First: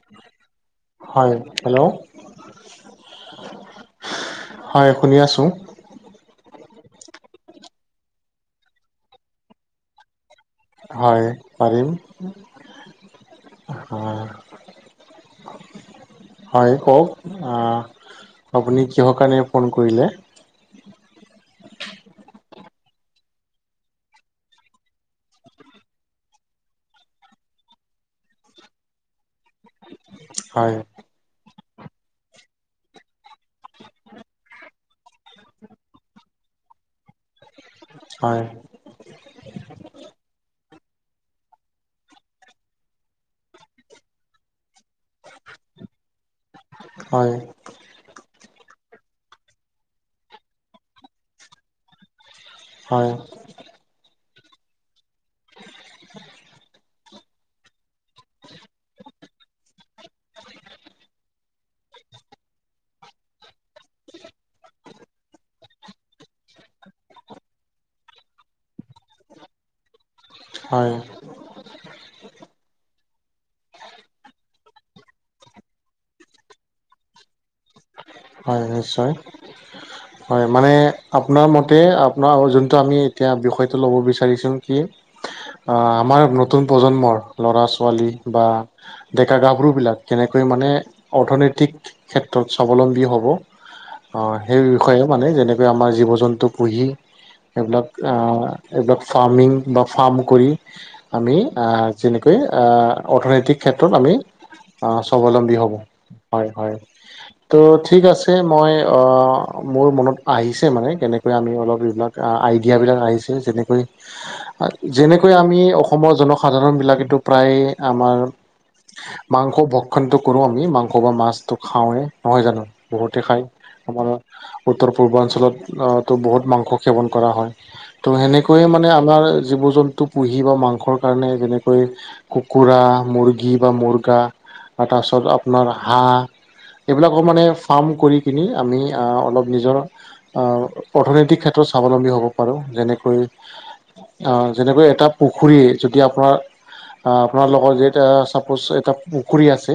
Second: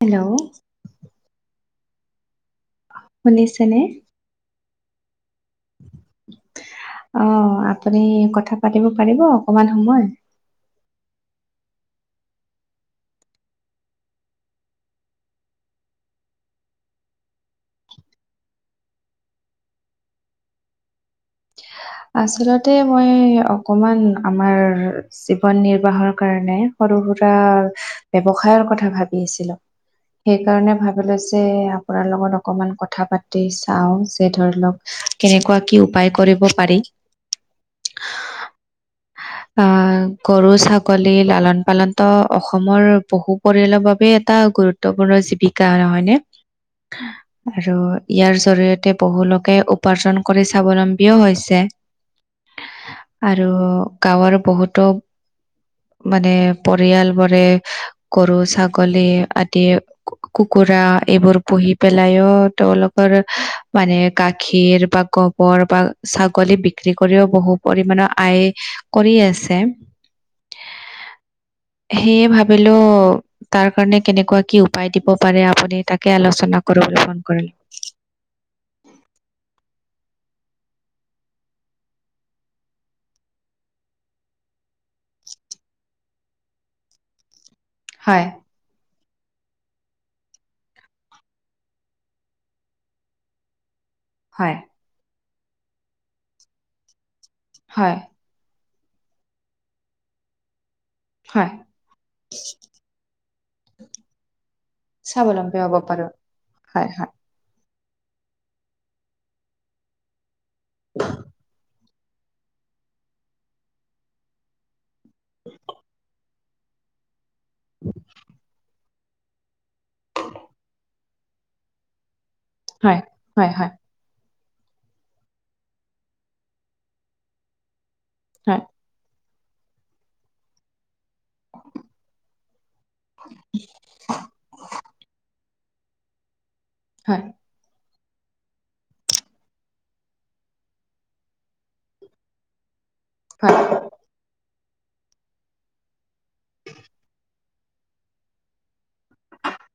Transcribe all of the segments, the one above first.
Hello? হয়, hello? শুনিছেনে? হয়, শুনি আছোঁ। অ', আপুনি কথা পাতিব পাৰিব অকমান সময়? হয় পাৰিম, হয় হয় কওক, আ আপুনি কিহৰ কাৰণে ফোন কৰিলে? আচলতে মই অকমান আমাৰ জীৱন নিৰ্বাহৰ কাৰণে সৰু সুৰা ব্যৱসায়ৰ কথা ভাবি আছিলো। হয় সেইকাৰণে ভাব বলৈ যে আপোনাৰ লগত অকণমান কথা পাতি চাওঁ, যে ধৰি লওক কেনেকুৱা কি উপায় কৰিব পাৰি? হয়। [inaudible] আহ গৰু, ছাগলী লালন পালনত অসমৰ পহু পৰিয়ালৰ বাবে এটা গুৰুত তপূৰ্ণ জীৱিকা নহয় নে হয় আৰু ইয়াৰ জৰিয়তে বহুলোকে উপাৰ্জন কৰি স্বাৱলম্বীও হৈছে। হয় আৰু গাঁৱৰ বহুতো মানে পৰিয়ালবোৰে গৰু, ছাগলী আদি কু কুকুৰা এইবোৰ পুহি পেলাইও তেওঁলোকৰ মানে গাখীৰ বা গ বৰ বা ছাগলী বিক ক্ৰী কৰিও বহু পৰিমানৰ আয় কৰি আছে। হয়। সেয়ে ভাবিলো তাৰ কাৰণে কেনেকুৱা কি উপায় দিব পাৰে আপুনি তাকে আলোচনা কৰোঁ বুলি এইখন কৰিলো। হয় নিশ্চয়। [inaudible] হয় মানে আপোনাৰ মতে আপোনাৰ যোনটো আমি এতিয়া বিষয়টো ল'ব বিচাৰিছোঁ কি [inaudible] আহ আমাৰ নতুন প্ৰজন্মৰ ল'ৰা - ছোৱালী হয় বা ডেকা - গাভৰুবিলাক কেনেকৈ মানে অৰ্থনৈতিক ক্ষে ক্ষেত্ৰত স্বাৱলম্বী হ'ব। অ হয় সেই বিষয়েও মানে যেনেকৈ আমাৰ জীৱ - জন্তু পুহি সেইবিলাক হয় আ সেইবিলাক ফাৰ্মিং বা ফাৰ্ম কৰি আমি হয় আ যেনেকৈ আ অৰ্থনৈতিক ক্ষেত্ৰত আমি অ স্বাৱলম্বী হ'ব, হয় হয়। ত' ঠিক আছে, মই অ মোৰ মনত আহিছে মানে কেনেকৈ আমি অলপবিলাক কা আইডিয়াবিলাক আহিছে যেনেকৈ যেনেকৈ আমি অসমৰ জনসাধাৰণ বিলাকেটো প্ৰায় আমাৰ- মাংস ভক্ষণটো কৰো আমি, মাংস বা মাছটো খাওঁৱে নহয় জানো। বহুতে খায় আমাৰ উত্তৰ পূৰ্বাঞ্চলত তো বহুত মাংস সেৱন কৰা হয়। তো সেনেকৈয়ে মানে আমাৰ জীৱ জন্তু পুহি বা মাংসৰ- কাৰণে যেনেকৈ কুকুৰা মূৰ্গী বা মূৰ্গা বা তাৰপিছত- আপোনাৰ হাঁহ এইবিলাকৰ মানে ফাৰ্ম কৰি কিনি আমি আঁ অলপ নিজৰ- অঁ' অৰ্থনৈতিক ক্ষেত্ৰত স্বাৱলম্বী হ'ব পাৰোঁ, যেনেকৈ- হয়। অঁ' যেনেকৈ এটা পুখুৰী যদি আপোনাৰ- অঁ' আপোনালোকৰ যেতা চাপ'জ এটা- পুখুৰী আছে,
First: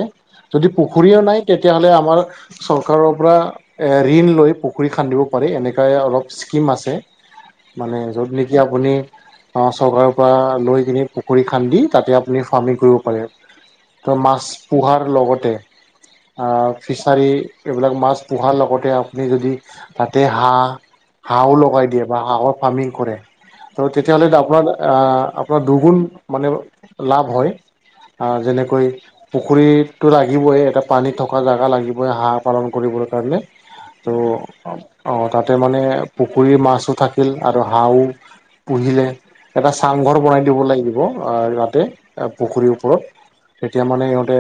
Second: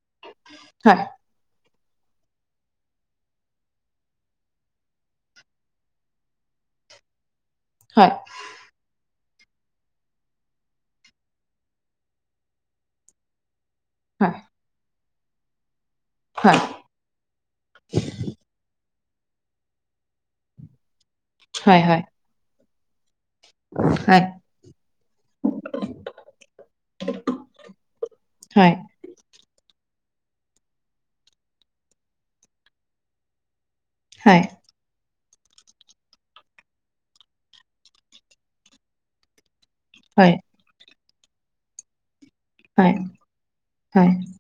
যদি পুখুৰীও নাই তেতিয়াহ'লে আমাৰ চৰকাৰৰ পৰা- এ ঋণ লৈ পুখুৰী খান্দিব পাৰি, এনেকাই অলপ স্কীম আছে। মানে, য'ত নেকি আপুনি- অঁ' চৰকাৰৰ পৰা লৈ কিনে পুখুৰী খান্দি তাতে আপুনি ফাৰ্মিং কৰিব পাৰে। ত' মাছ পোহাৰ লগতে অঁ- কাছাৰী এইবিলাক মাছ পোহাৰ লগতে আপুনি যদি তাতে হাঁহ- হাঁহো লগাই দিয়ে বা হাঁহৰ ফাৰ্মিং কৰে- ত' তেতিয়াহ'লে আপোনাৰ আহ আপোনাৰ দুগুণ মানে লাভ হয়। অঁ' যেনেকৈ- পুখুৰীতটো লাগিবই, এটা পানীত থকা যাগা লাগিবই হাঁহ পালন কৰিবৰ কাৰণে। অঁ' অঁ তাতে মানে পুখুৰীৰ মাছো থাকিল আৰু হাঁহো পুহিলে। এটা চাংঘৰ বনাই দিব লাগিব অঁ তাতে। এ পুখুৰীৰ ওপৰত তেতিয়া মানে সিহঁতে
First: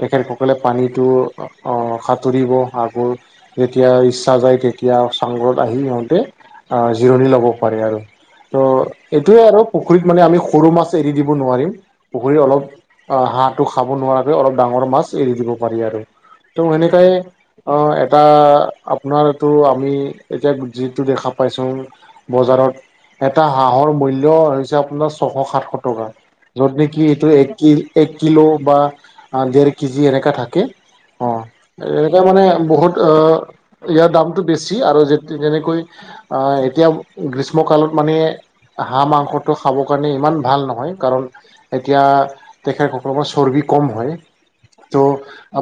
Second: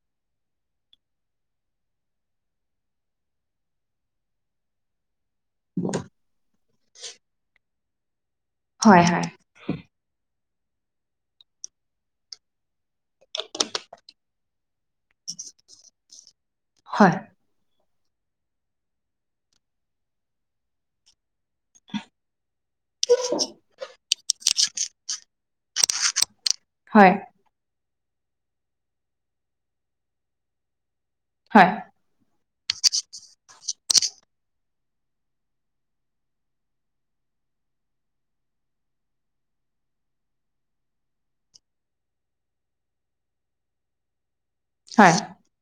তেখেতসকলে পানীটো- অঁ' সাঁতুৰিব হাঁহবোৰ, যেতিয়া ইচ্ছা যায় তেত- এতিয়া চাংঘৰত আহি সিহঁতে অঁ জিৰণি ল'ব পাৰে আৰু, তো এইটোৱে আৰু- পুখুৰীত মানে আমি সৰু মাছ এৰি দিব নোৱাৰিম, পুখুৰী অলপ- অঁ' আহ হাঁহটো খাব নোৱাৰে অলপ ডাঙৰ মাছ এৰি দিব পাৰি আৰু। ত' সেনেকাই- অ' এটা আপোনাৰটো আমি এতিয়া যিটো দেখা পাইছোং- বজাৰত এটা হাঁহৰ মূল্য হৈছে আপোনাৰ ছশ সাতশ টকা। যত নেকি এইটো এক কি এক কিলো বা দেৰ কেজি এনেকা থাকে। অঁ' এনেকে মানে বহুত অ ইয়াৰ দামটো বেছি আৰু যেনেকৈ- আঁহ এতিয়া গ্ৰীষ্ম কালত মানে- হাঁহ মাংসটো খাবৰ কাৰণে ইমান ভাল নহয়, কাৰণ- এতিয়া তেখেতসকলৰ চৰ্বি কম হয় ত'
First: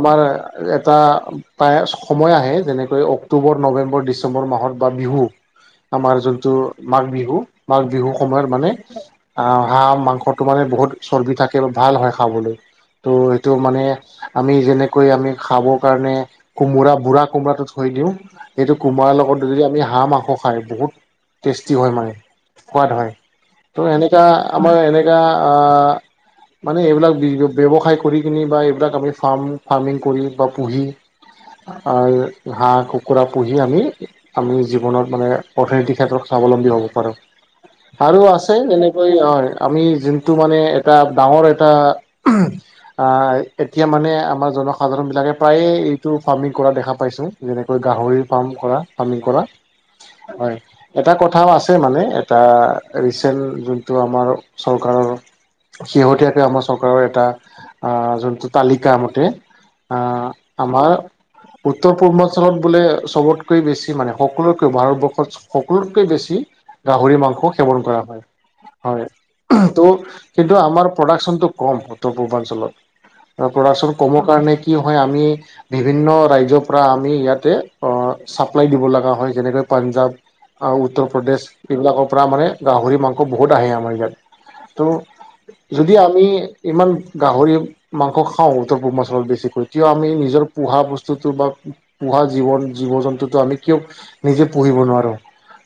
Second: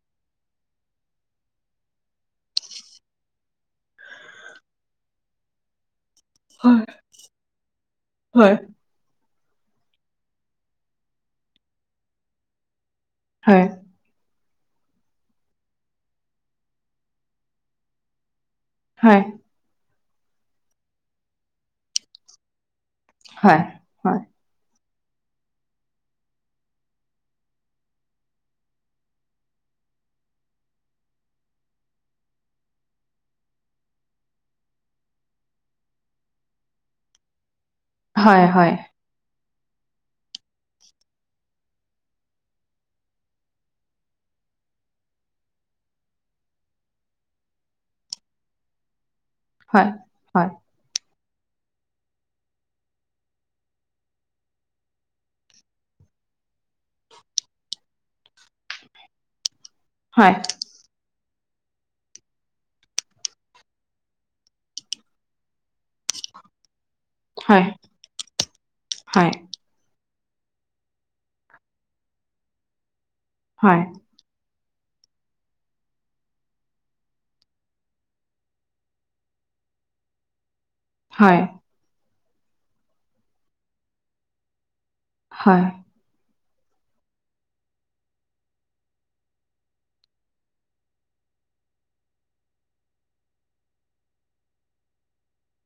আমাৰ- এটাই সময় আহে যেনেকৈ অক্টোবৰ নৱেম্বৰ ডিচেম্বৰ মাহত বা বিহু- আমাৰ যোনটো মাঘ বিহু মাঘ বিহু সময়ত মানে- অঁ হাঁহ মাংসটো মানে বহুত চৰ্বি থাকে বা ভাল হয় খাবলে। ত' সেইটো মানে আমি যেনেকৈ আমি- খাবৰ কাৰণে কোমোৰা বুঢ়া কোমোৰাটো থৈ দিওঁ এইটো কোমৰাৰ লগত- আৰু যদি আমি হাঁহ মাংস খাই বহুত টেষ্টি হয় মানে। সোৱাদ হয় ত' এনেকা আমাৰ এনেকা আহ- মানে এইবিলাক ব্যৱসায় কৰি কিনি বা এইবিলাক আমি ফাৰ্ম ফাৰ্মিং কৰি- বা পুহি অঁ' হাঁহ কুকুৰা পুহি আমি- আমি জীৱনত মানে অৰ্থনীতিৰ ক্ষেত্ৰত স্বাৱলম্বী হ'ব পাৰোঁ, আৰু আছে যেনে- হয় আমি যোনটো মানে এটা ডাঙৰ এটা অ' হয়, এতিয়া মানে আমাৰ জনসাধাৰণ বিলাকে প্ৰায়ে এইটো ফাৰ্মিং কৰা দেখা পাইছো, যেনেকৈ গাহৰি ফাৰ্ম কৰা ফাৰ্মিং কৰা। হয়। এটা কথাও আছে মানে, এটা ৰিচেণ্ট যোনটো আমাৰ চৰকাৰৰ। শেহতীয়াকৈ আমাৰ চৰকাৰৰ এটা আ যোনটো তালিকা মতে। আহ হয়। আমাৰ উত্তৰ পূৰ্বাঞ্চলত বোলে চবতকৈ বেছি মানে সকলোতকৈ ভাৰতবৰ্ষত। সকলোতকৈ বেছি গাহৰি মাংস সেৱন কৰা হয়, হয়। ত' কিন্তু আমাৰ প্ৰডাকশ্যনটো কম উত্তৰ পূৰ্বাঞ্চলত। প্ৰডাকশ্যন কমৰ কাৰণে কি হয় আমি বিভিন্ন ৰাজ্যৰ পৰা আমি ইয়াতে ছাপ্লাই দিব লগা হয়, যেনেকৈ পাঞ্জাৱ। উত্তৰ প্ৰদেশ, এইবিলাকৰ পৰা মানে গাহৰি মাংস বহুত আহে আমাৰ ইয়াত, ত' হয়। যদি আমি ইমান গাহৰি মাংস খাওঁ, উত্তৰ পূৰ্বাঞ্চলত বেছিকৈ। কিয় আমি নিজৰ পোহা বস্তুটো, বা পোহা জীৱন জীৱ- জন্তুটো আমি কিয় নিজে পুহিব নোৱাৰো,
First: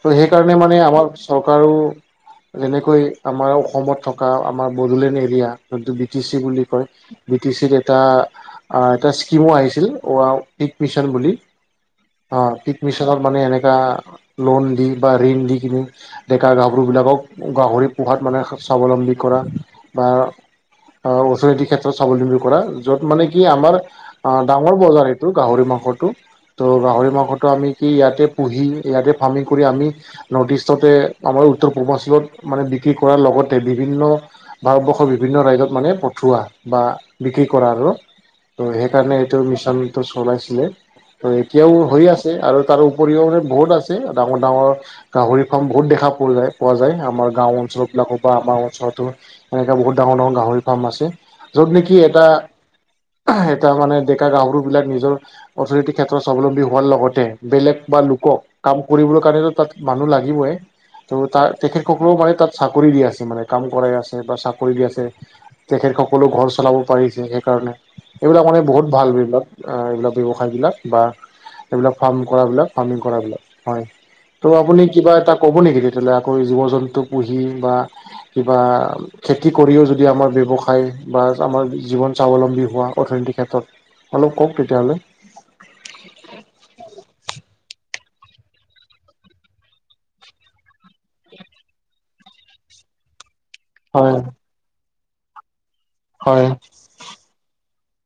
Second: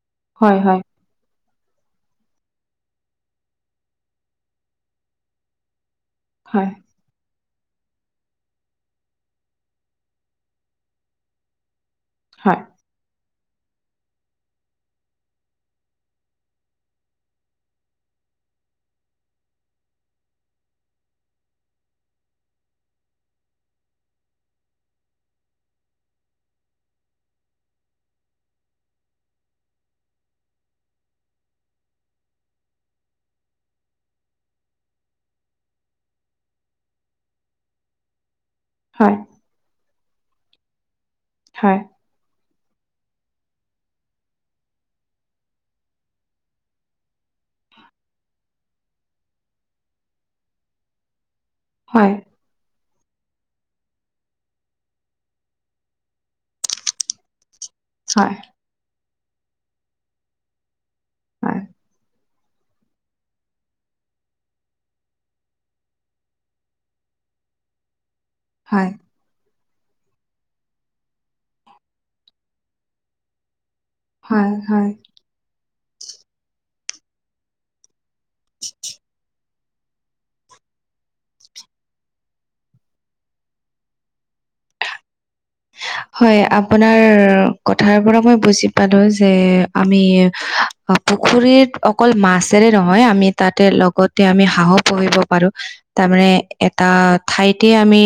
ত' সেইকাৰণে মানে আমাৰ চৰকাৰো যেনেকৈ আমাৰ অসমত থকা, আমাৰ বডোলেণ্ড এৰিয়া। টো বি টি চি বুলি কয়, বি টি চ ৰ এটা এটা স্কিমো আহিছিল, অ আ পিক মিছন বুলি, অ' পিক মিচনৰ মানে এনেকা লোন দি বা ঋণ দি কিনে ডেকা গাভৰুবিলাকক গাহৰি পোহাত মানে স্বাৱলম্বী কৰা। বা অ', অৰ্থনৈতিক ক্ষেত্ৰত স্বাৱলম্বী কৰা, য'ত মানে কি আমাৰ আ ডাঙৰ বজাৰ সেইটো গাহৰি মাংসটো। ত' গাহৰি মাংসতো আমি কি ইয়াতে পুহি, ইয়াতে ফাৰ্মিং কৰি আমি নৰ্থইষ্টতে আমাৰ উত্তৰ পূৰ্বাঞ্চলত মানে বিক্ৰী কৰাৰ লগতে বিভিন্ন ভাৰতবৰ্ষৰ বিভিন্ন ৰাজ্যত মানে পঠোৱা, বা বিক্ৰী কৰা আৰু ত' সেই কাৰণে এইটো মিছনটো চলাইছিলে, ত' এতিয়াও হৈ আছে। আৰু তাৰ উপৰিও বহুত আছে ডাঙৰ ডাঙৰ। গাহৰি ফাৰ্ম বহুত দেখা পোৱা যায়, পোৱা যায়, আমাৰ গাঁও অঞ্চল বিলাকো বা আমাৰ অঞ্চলতো। এনেকা বহুত ডাঙৰ ডাঙৰ গাহৰি ফাৰ্ম আছে, য'ত নেকি এটা এটা মানে ডেকা গাহৰুবিলাক নিজৰ অৰ্থনৈতিক ক্ষেত্ৰত স্বাৱলম্বী হোৱাৰ লগতে, বেলেগ বা লোকক, কাম কৰিবলৈ কাৰণেতো তাত মানুহ লাগিবই। ত' তাত তেখেতসকলেও মানে তাত চাকৰি দি আছে, মানে কাম কৰাই আছে, বা চাকৰি দি আছে। তেখেত সকলো ঘৰ চলাব পাৰিছে, সেইকাৰণে এইবিলাক মানে বহুত ভাল বিভাগ। এইবিলাক ব্যৱসায়বিলাক বা এইবিলাক ফাৰ্ম কৰাবিলাক ফাৰ্মিং কৰাবিলাক হয়। ত' আপুনি কিবা এটা ক'ব নেকি, তেতিয়াহ'লে আকৌ জীৱ জন্তু- পুহি বা কিবা খেতি কৰিও যদি আমাৰ ব্যৱসায় বা আমাৰ জীৱন স্বাৱলম্বী হোৱা অৰ্থনৈতিক ক্ষেত্ৰত অলপ কওঁক তেতিয়াহ'লে। [unintelligible] হয়' আপোনাৰ কথাৰ পৰা মই বুজি পালো যে, আমি অ' পুখুৰীৰত অকল মাছেৰে নহয় আমি তাতে হয় লগতে আমি হাঁহও পুহিব পাৰো, তাৰমানে হয় তা ঠাইতে আমি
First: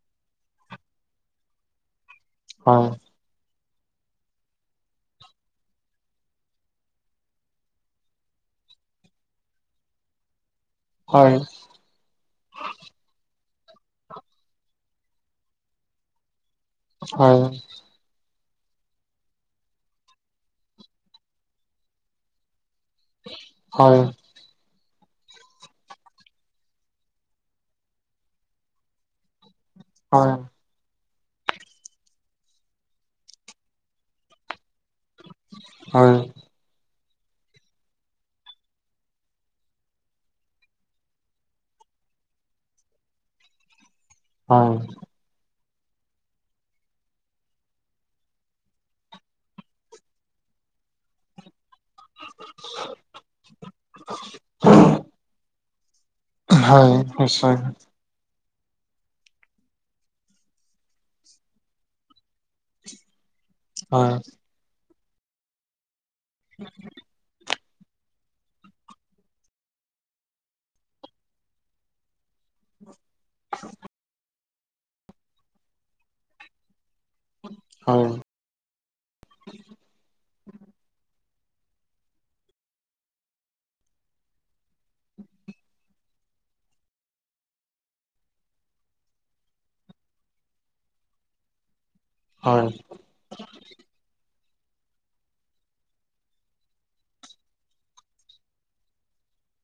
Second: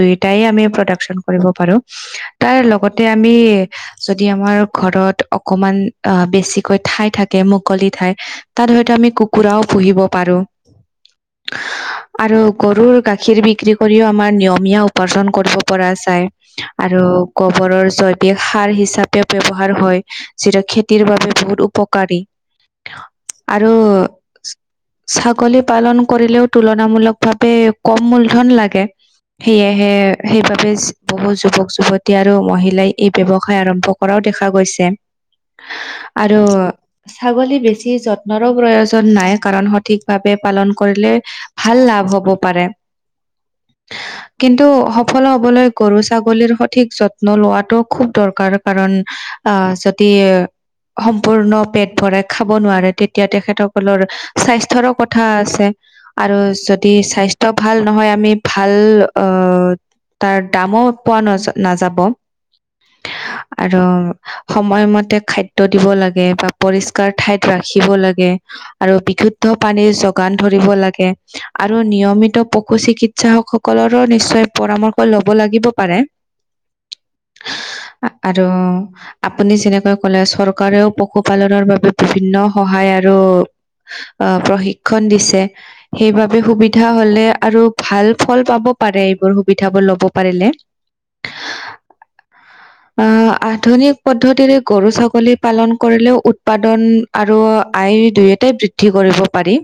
দুইটাই আমি প্ৰডাকশ্বন কৰিব পাৰো। তাই হয় লগতে আমি। যদি আমাৰ ঘৰত অকমান আহ বেছিকৈ ঠাই থাকে মুকলি ঠাই এহ্ হে। তাত হয়তো আমি কুকুৰাও পুহিব পাৰো। হয়। হা আ আ আ আৰু গৰুৰ গাখীৰ বিক্ৰী কৰিও আমাৰ নিয়মীয়া উপাৰ্জন কৰিব পৰা যায়। আৰু হয় গোবৰৰ চত এ সাৰ হিচাপে ব্যৱহাৰ হয় ইহ্ যিটো খেতিৰ বাবে বহুত উপকাৰী। কিহ চু আৰু হয় সি। ছাগলী পালন কৰিলেও তুলনামূলক ভাৱে কম মূলধন লাগে। সেয়েহে সে হয় সেইবাবে ইস্ বহু যুৱক যুৱতী আৰু মহিলাই এই ব্যৱসায় আৰম্ভ কৰাও দেখা গৈছে। এ এ এ আ আ হয় আ আৰু ছাগলী বেছি যত্নৰো প্ৰয়োজন নাই কাৰণ সঠিক ভাৱে পালন কৰিলে হে হে। আহ ভাল লাভ হব পাৰে এ এ এ আ। কিন্তু হয় সফল হ'বলৈ গৰু-ছাগলীৰ সঠিক যত্ন লোৱাটো খুব দৰকাৰ কাৰণ হা হা বা আহ যদি এ সম্পূৰ্ণ পেট ভৰে খাব নোৱাৰে তেতিয়া তেখেতসকলৰ আ আ আ স্বাস্থ্যৰো কথা আছে। আৰু হয় যদি স্বাস্থ্য নিশ্চয় ভাল নহয় আমি ভাল অ অ অ অ অ, তাৰ দামো পোৱা নাযায়। নাযাব আৰু হয় সময়মতে খাদ্য দিব লাগে। কিবা পৰিষ্কাৰ ঠাইত ৰাখিব লাগে। আৰু বিশুদ্ধ পানীৰ যোগান ধৰিব লাগে আৰু নিয়মিত পশু চিকিৎ চাষক সকলৰো নিশ্চয় পৰামৰ্শ লব লাগিব পাৰে। আহ হয় আৰু আপুনি যেনেকৈ কলে চৰকাৰেও পশুপালনৰ বাবে বিভিন্ন সহায় আৰু আ আ, আহ প্ৰশিক্ষণ দিছে। সেইবাবে সুবিধা হলে আৰু ভাল ফল পাব পাৰে এইবোৰ সুবিধাবোৰ ল'ব পাৰিলে। হয়। আ আহ্। আধুনিক পদ্ধতিৰে গৰু-ছাগলী পালন কৰিলেও উৎপাদন আৰু আয় দুয়োটাই বৃদ্ধ ধি কৰিব পাৰি।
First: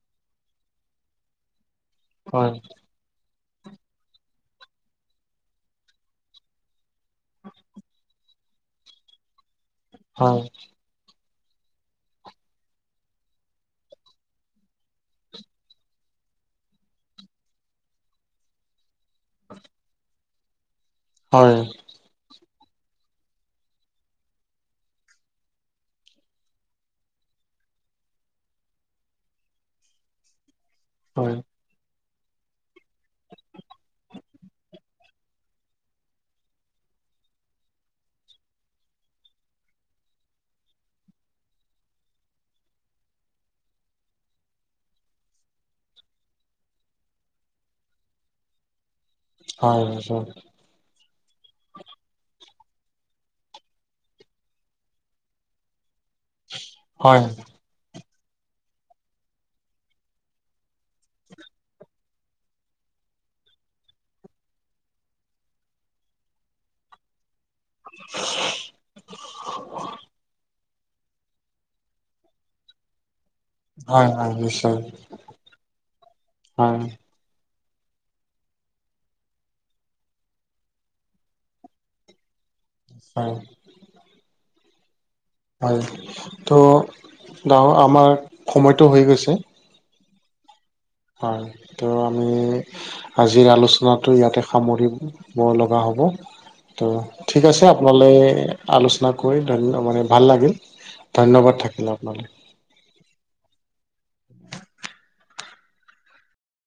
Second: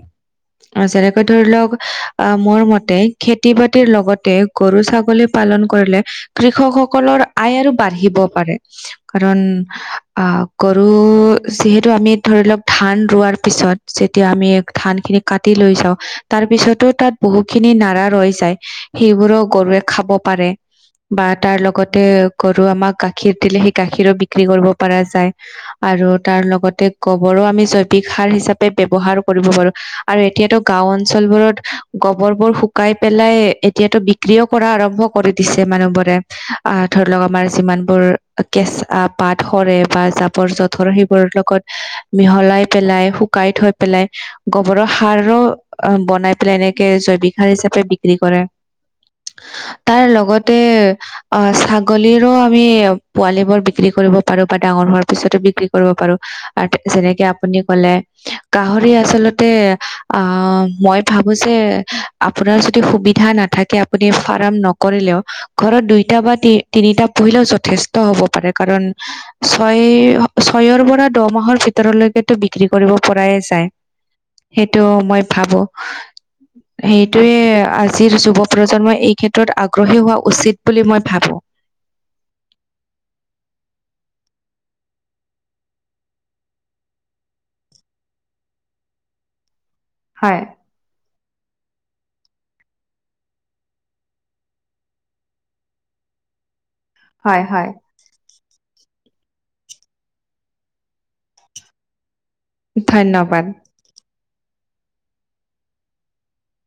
আৰু যেনেকৈ ধৰি লওক আ আ আ। আহ মোৰ মতে খেতি-বাতিৰ লগতে গৰু ছাগলী পালন কৰিলে আ আ। কৃষকসকলৰ আয় আৰু বাঢ়িব পাৰে। ই ই স কাৰণ আ আ আ হয় আহ প ৰু অহ। যিহেতু আমি ধৰি লওক ধান ৰোৱাৰ পিছত যেতিয়া আমি ধান খিনি কাটি লৈ যাওঁ আহ্ আহ্। তাৰ পিছতো তাত বহুত খিনি নাৰা ৰৈ যায়। হে এ এ সেইবোৰো গৰুৱে খাব পাৰে। বা তাৰ হয় লগতে গৰু আমাক গাখীৰ দিলে সেই গাখীৰো বিক্ৰী কৰিব পাৰা যায় আহ্ আহ্। আৰু তাৰ লগতে গোবৰো আমি জৈৱিক সাৰ হিচাপে ব্যৱহাৰ কৰিব পাৰো আ আ আ। আৰু এতিয়াতো গাওঁ হয় অঞ্চলবোৰত হা আ। গোবৰবোৰ শুকাই পেলাই এতিয়াতো বিক্ৰীও কৰা আৰম্ভ কৰি দিছে মানুহবোৰ। দে ই ই আহ্ আ ধৰিলওক আমাৰ যিমানবোৰ কেচা পাত সৰে বা জাবৰ জোথৰ বোৰৰ লগত এ এ এ হে মিহলাই পেলাই শুকাই থৈ পেলাই ই আহ্। গোবৰৰ সাৰো অ অহ বনাই পেলাই এনেকে জৈৱিক সাৰ হিচাপে বিক্ৰী কৰে। চু হা আ হয় আ তাৰ নিশ্চয় লগতে। আহ হা অ ছাগলীৰো আমি পোৱালী বোৰ বিক্ৰী কৰিব পাৰো বা ডাঙৰ হোৱাৰ পিছতো বিক্ৰী কৰিব পাৰো আ আ আ আৰু তে হয় যেনেকে আপুনি কলে। গাহঁৰি আচলতে আহ, মই ভাবো যে আপোনাৰ যদি সুবিধা নাথাকে আপুনি ফাৰ্ম নকৰিলেওঁ ঘৰত দুইটা বা তি তিনিটা পূহিলেও যথেষ্ট হ'ব পাৰে। কাৰণ ছয় ছয়ৰ পৰা দহঁমাহৰ ভিতৰলৈকেতো বিক্ৰী কৰিব পৰাই আছেঁ। হয় হয় নিশ্চয় সেইটোওঁ মই ভাবো হয় সেই। এইয়ে আজিৰ যুৱ প্ৰজন্মই এই ক্ষেত্ৰত আগ্ৰহী হোৱা উচিত বুলি মই ভাবোঁ। হয়। হয় ত' নাৱ আমাৰ সময়টো হৈ গৈছে। হয়। হয়। ত' আমি আজিৰ আলোচনাটো ইয়াতে সামৰিব লগা হ'ব। ত' হয় ঠিক আছে হয় আপোনাক আলোচনা কৰি মানে ভাল লাগিল ধন্যবাদ থাকিল আপোনালৈ। ধন্যবাদ। [inaudible]